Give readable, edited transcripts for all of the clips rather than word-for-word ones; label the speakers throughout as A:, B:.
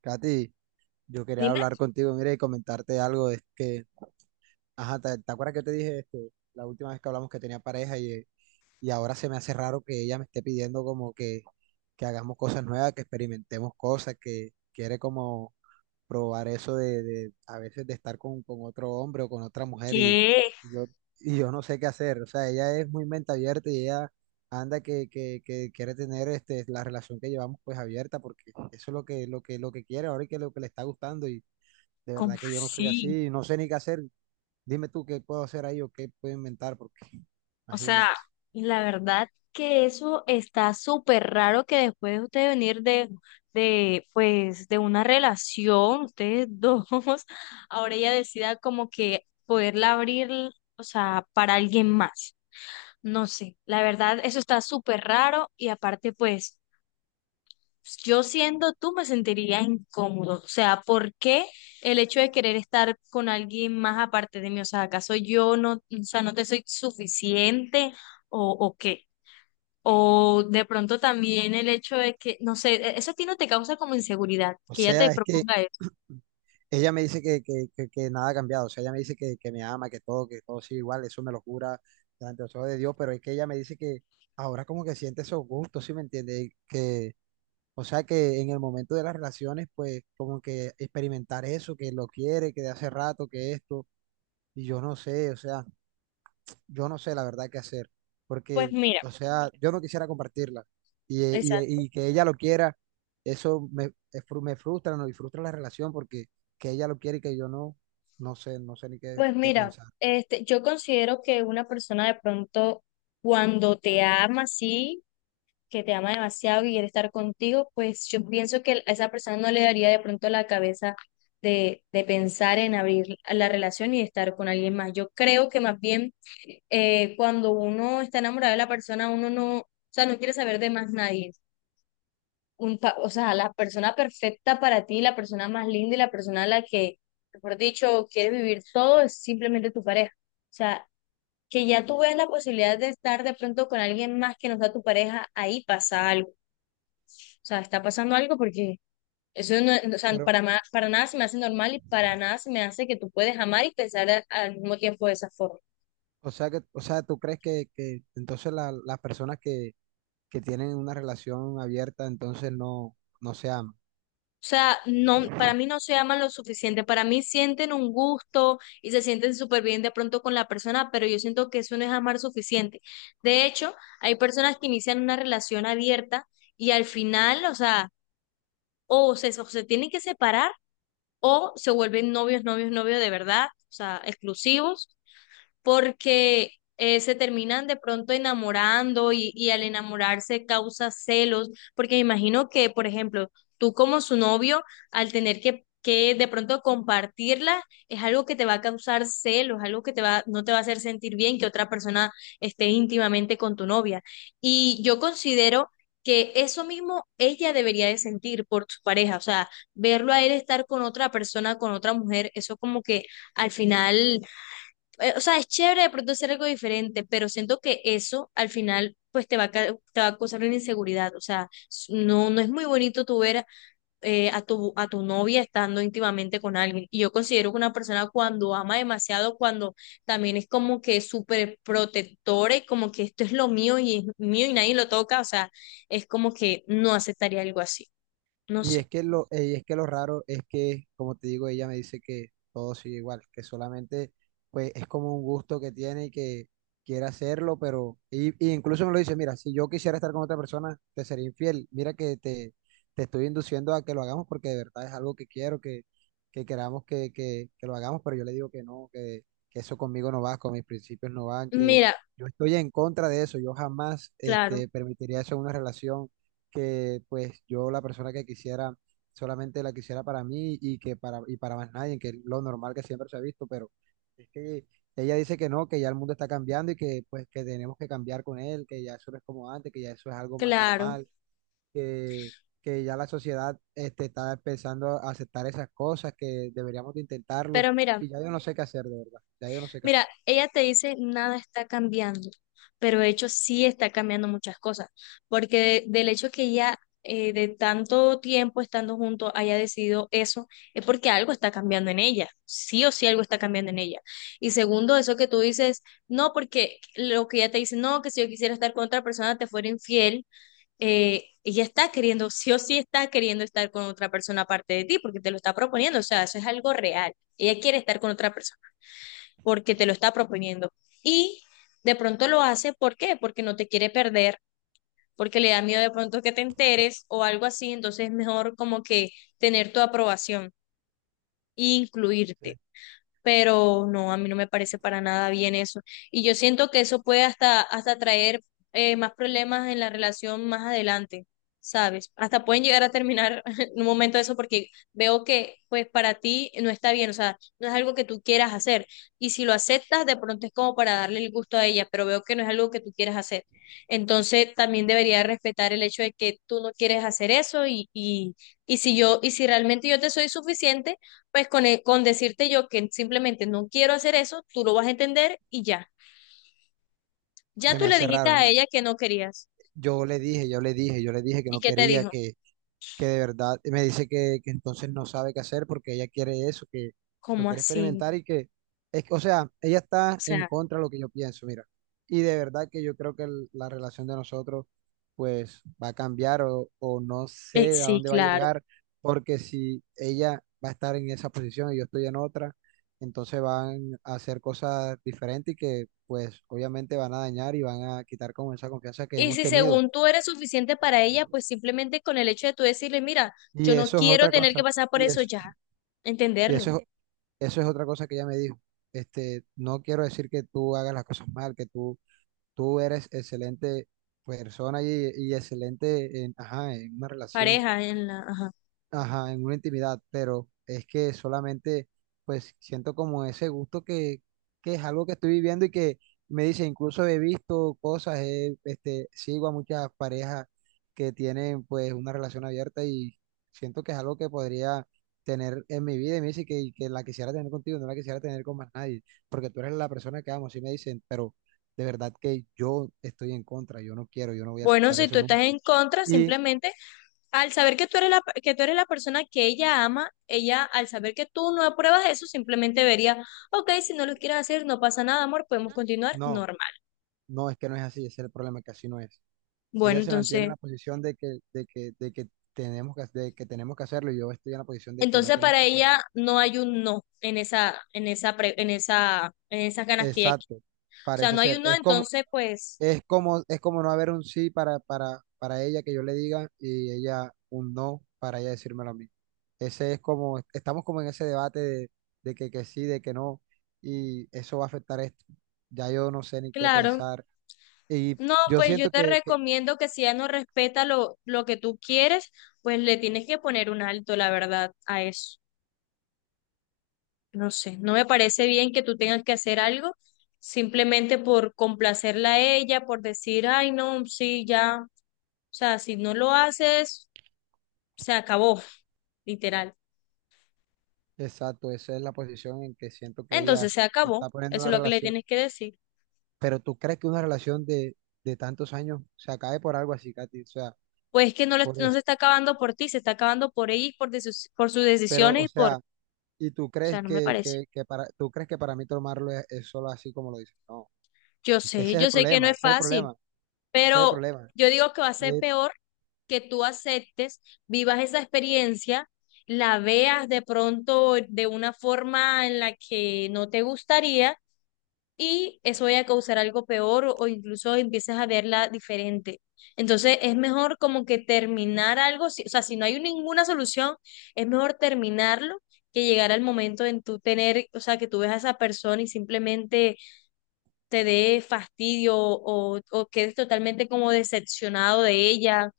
A: Katy, yo quería
B: Dime
A: hablar contigo, mira, y comentarte algo, es que, ajá, ¿te acuerdas que te dije este, la última vez que hablamos que tenía pareja y ahora se me hace raro que ella me esté pidiendo como que hagamos cosas nuevas, que experimentemos cosas, que quiere como probar eso de a veces de estar con otro hombre o con otra mujer y,
B: qué,
A: y yo, y yo no sé qué hacer. O sea, ella es muy mente abierta y ella anda que quiere tener este, la relación que llevamos pues abierta porque eso es lo que quiere ahora y que lo que le está gustando y de
B: ¿cómo
A: verdad que yo no soy
B: sí?
A: así, no sé ni qué hacer. Dime tú qué puedo hacer ahí o qué puedo inventar porque
B: O sea,
A: imagínate.
B: la verdad que eso está súper raro que después de usted venir de una relación, ustedes dos, ahora ella decida como que poderla abrir, o sea, para alguien más. No sé, la verdad, eso está súper raro y aparte, pues, yo siendo tú me sentiría incómodo. O sea, ¿por qué el hecho de querer estar con alguien más aparte de mí? O sea, ¿acaso yo no, o sea, no te soy suficiente o qué? O de pronto también el hecho de que, no sé, eso a ti no te causa como inseguridad,
A: O
B: que ella te
A: sea, es que
B: proponga eso.
A: ella me dice que nada ha cambiado, o sea, ella me dice que me ama, que todo sigue igual, eso me lo jura delante de los ojos de Dios, pero es que ella me dice que ahora como que siente esos gustos, ¿sí me entiende? Y que, o sea, que en el momento de las relaciones, pues como que experimentar eso, que lo quiere, que de hace rato, que esto, y yo no sé, o sea, yo no sé la verdad qué hacer,
B: Pues
A: porque,
B: mira,
A: o sea, yo no quisiera compartirla y,
B: exacto.
A: y que ella lo quiera, eso me, me frustra, ¿no? Y frustra la relación porque que ella lo quiere y que yo no, no sé, no sé ni qué,
B: Pues
A: qué
B: mira,
A: pensar.
B: yo considero que una persona de pronto cuando te ama, sí. Que te ama demasiado, que quiere estar contigo, pues yo pienso que a esa persona no le daría de pronto la cabeza de pensar en abrir la relación y estar con alguien más. Yo creo que más bien cuando uno está enamorado de la persona, uno no, o sea, no quiere saber de más nadie. O sea, la persona perfecta para ti, la persona más linda y la persona a la que, mejor dicho, quieres vivir todo es simplemente tu pareja. O sea, que ya tú ves la posibilidad de estar de pronto con alguien más que no sea tu pareja, ahí pasa algo. O sea, está pasando algo porque eso no, o sea,
A: Pero,
B: para nada se me hace normal y para nada se me hace que tú puedes amar y pensar al mismo tiempo de esa forma.
A: o sea, o sea, ¿tú crees que entonces las personas que tienen una relación abierta entonces no, no se aman?
B: O sea, no, para mí no se aman lo suficiente, para mí sienten un gusto y se sienten súper bien de pronto con la persona, pero yo siento que eso no es amar suficiente. De hecho, hay personas que inician una relación abierta y al final, o sea, o se tienen que separar o se vuelven novios, novios, novios de verdad, o sea, exclusivos porque se terminan de pronto enamorando y al enamorarse causa celos, porque me imagino que, por ejemplo, tú como su novio, al tener que de pronto compartirla, es algo que te va a causar celos, algo que te va, no te va a hacer sentir bien que otra persona esté íntimamente con tu novia. Y yo considero que eso mismo ella debería de sentir por su pareja, o sea, verlo a él estar con otra persona, con otra mujer, eso como que al final o sea, es chévere de pronto hacer algo diferente, pero siento que eso al final pues te va a, te va a causar una inseguridad, o sea, no, no es muy bonito tú ver a tu novia estando íntimamente con alguien. Y yo considero que una persona cuando ama demasiado, cuando también es como que súper protectora y como que esto es lo mío y es mío y nadie lo toca, o sea, es como que no aceptaría algo así, no
A: Y es
B: sé.
A: que y es que lo raro es que, como te digo, ella me dice que todo sigue igual, que solamente pues es como un gusto que tiene y que quiere hacerlo, pero, y incluso me lo dice, mira, si yo quisiera estar con otra persona, te sería infiel. Mira te estoy induciendo a que lo hagamos porque de verdad es algo que quiero, que queramos que lo hagamos, pero yo le digo que no, que eso conmigo no va, con mis principios no van, que
B: Mira,
A: yo estoy en contra de eso, yo jamás
B: claro,
A: este, permitiría eso en una relación que pues yo la persona que quisiera solamente la quisiera para mí y que para y para más nadie, que es lo normal que siempre se ha visto, pero es que ella dice que no, que ya el mundo está cambiando y que pues que tenemos que cambiar con él, que ya eso no es como antes, que ya eso es algo más
B: claro,
A: normal, que que ya la sociedad este, está empezando a aceptar esas cosas, que deberíamos de intentarlo,
B: pero mira.
A: y ya yo no sé qué hacer, de verdad, ya yo no sé qué hacer.
B: Mira, ella te dice nada está cambiando, pero de hecho sí está cambiando muchas cosas, porque del hecho que ella de tanto tiempo estando juntos haya decidido eso, es porque algo está cambiando en ella, sí o sí algo está cambiando en ella. Y segundo, eso que tú dices, no, porque lo que ella te dice, no, que si yo quisiera estar con otra persona te fuera infiel, ella está queriendo, sí o sí está queriendo estar con otra persona aparte de ti, porque te lo está proponiendo, o sea, eso es algo real, ella quiere estar con otra persona porque te lo está proponiendo. Y de pronto lo hace, ¿por qué? Porque no te quiere perder, porque le da miedo de pronto que te enteres o algo así, entonces es mejor como que tener tu aprobación e
A: Se
B: incluirte, pero no, a mí no me parece para nada bien eso. Y yo siento que eso puede hasta, hasta traer más problemas en la relación más adelante, ¿sabes? Hasta pueden llegar a terminar en un momento eso porque veo que pues para ti no está bien, o sea, no es algo que tú quieras hacer. Y si lo aceptas, de pronto es como para darle el gusto a ella, pero veo que no es algo que tú quieras hacer. Entonces también debería respetar el hecho de que tú no quieres hacer eso y si yo, y si realmente yo te soy suficiente pues con, con decirte yo que simplemente no quiero hacer eso, tú lo vas a entender y ya. Ya
A: Se
B: tú
A: me
B: le
A: hace
B: dijiste
A: raro,
B: a
A: mira.
B: ella que no querías.
A: Yo le dije que
B: ¿Y
A: no
B: qué te
A: quería,
B: dijo?
A: que de verdad me dice que entonces no sabe qué hacer porque ella quiere eso, que lo
B: ¿Cómo
A: quiere
B: así?
A: experimentar y que, es que, o sea, ella
B: O
A: está en
B: sea,
A: contra de lo que yo pienso, mira. Y de verdad que yo creo que la relación de nosotros pues va a cambiar o no sé a
B: sí,
A: dónde va a
B: claro.
A: llegar, porque si ella va a estar en esa posición y yo estoy en otra, entonces van a hacer cosas diferentes y que pues obviamente van a dañar y van a quitar como esa confianza que
B: Y
A: hemos
B: si
A: tenido.
B: según tú eres suficiente para ella, pues simplemente con el hecho de tú decirle, mira,
A: Y
B: yo no
A: eso es
B: quiero
A: otra
B: tener que
A: cosa.
B: pasar por
A: Y
B: eso
A: eso.
B: ya,
A: Y
B: entenderlo.
A: eso es, eso es otra cosa que ella me dijo. Este, no quiero decir que tú hagas las cosas mal, tú eres excelente persona y excelente en, ajá, en una relación,
B: Pareja en la, ajá.
A: ajá, en una intimidad, pero es que solamente pues siento como ese gusto que es algo que estoy viviendo y que me dice, incluso he visto cosas, este, sigo a muchas parejas que tienen pues una relación abierta y siento que es algo que podría tener en mi vida y me dice y que la quisiera tener contigo, no la quisiera tener con más nadie, porque tú eres la persona que amo, sí me dicen, pero de verdad que yo estoy en contra, yo no quiero, yo no voy a
B: Bueno,
A: aceptar
B: si tú
A: eso
B: estás
A: nunca.
B: en contra,
A: Y
B: simplemente al saber que tú eres la, que tú eres la persona que ella ama, ella al saber que tú no apruebas eso, simplemente vería, ok, si no lo quieres hacer, no pasa nada, amor, podemos continuar
A: no.
B: normal.
A: No, es que no es así, ese es el problema, que así no es.
B: Bueno,
A: Ella se mantiene en
B: entonces,
A: la posición de de que tenemos de que tenemos que hacerlo, y yo estoy en la posición de que no
B: entonces
A: tenemos
B: para
A: que hacerlo.
B: ella no hay un no en esa, en esa, en esa, en esas ganas que ella quiere.
A: Exacto,
B: O sea,
A: parece
B: no hay
A: ser.
B: un no, entonces, pues,
A: Es como no haber un sí para ella que yo le diga y ella un no para ella decírmelo a mí. Ese es como, estamos como en ese debate de que sí, de que no, y eso va a afectar esto. Ya yo no sé ni qué
B: claro.
A: pensar. Y
B: No,
A: yo
B: pues yo
A: siento
B: te recomiendo que si ella no respeta lo que tú quieres, pues le tienes que poner un alto, la verdad, a eso. No sé, no me parece bien que tú tengas que hacer algo simplemente por complacerla a ella, por decir, ay, no, sí, ya. O sea, si no lo haces, se acabó, literal.
A: exacto, esa es la posición en que siento que
B: Entonces
A: ella
B: se acabó.
A: está poniendo
B: Eso es
A: la
B: lo que le
A: relación.
B: tienes que decir.
A: Pero tú crees que una relación de tantos años se acabe por algo así, Katy, o sea,
B: Pues es que no,
A: por
B: no se
A: eso.
B: está acabando por ti, se está acabando por ella y por, de sus, por sus
A: Pero,
B: decisiones
A: o
B: y por... O
A: sea, y tú crees
B: sea, no me parece.
A: que para, tú crees que para mí tomarlo es solo así como lo dices. No, es que ese es el
B: Yo sé que no
A: problema,
B: es
A: ese es el
B: fácil.
A: problema, ese es el
B: Pero
A: problema.
B: yo digo que va a ser
A: Eh,
B: peor que tú aceptes, vivas esa experiencia, la veas de pronto de una forma en la que no te gustaría y eso vaya a causar algo peor o incluso empieces a verla diferente. Entonces es mejor como que terminar algo, o sea, si no hay ninguna solución, es mejor terminarlo que llegar al momento en tú tener, o sea, que tú ves a esa persona y simplemente te dé fastidio o quedes totalmente como decepcionado de ella.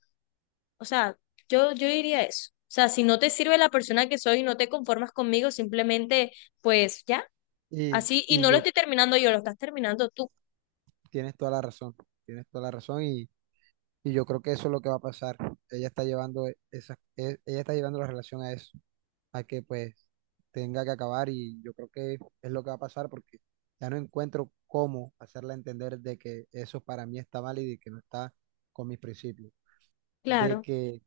B: O sea, yo diría eso. O sea, si no te sirve la persona que soy y no te conformas conmigo, simplemente, pues ya, así. Y
A: y
B: no lo
A: yo,
B: estoy terminando yo, lo estás terminando tú.
A: tienes toda la razón, tienes toda la razón y yo creo que eso es lo que va a pasar. Ella está llevando ella está llevando la relación a eso, a que pues tenga que acabar y yo creo que es lo que va a pasar porque ya no encuentro cómo hacerla entender de que eso para mí está mal y de que no está con mis principios, de
B: Claro,
A: que,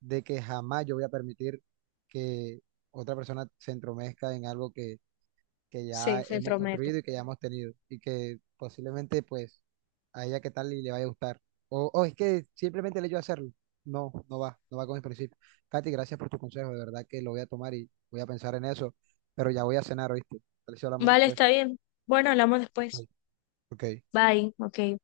A: de que jamás yo voy a permitir que otra persona se entromezca en algo que
B: sí,
A: ya
B: se
A: hemos
B: entrometo.
A: construido y que ya hemos tenido y que posiblemente pues a ella qué tal y le vaya a gustar. O es que simplemente el hecho de hacerlo. No, no va, no va con mis principios. Katy, gracias por tu consejo, de verdad que lo voy a tomar y voy a pensar en eso, pero ya voy a cenar, ¿oíste? Tal vez si hablamos
B: Vale, está
A: después.
B: bien. Bueno, hablamos después.
A: Ok.
B: Bye, ok.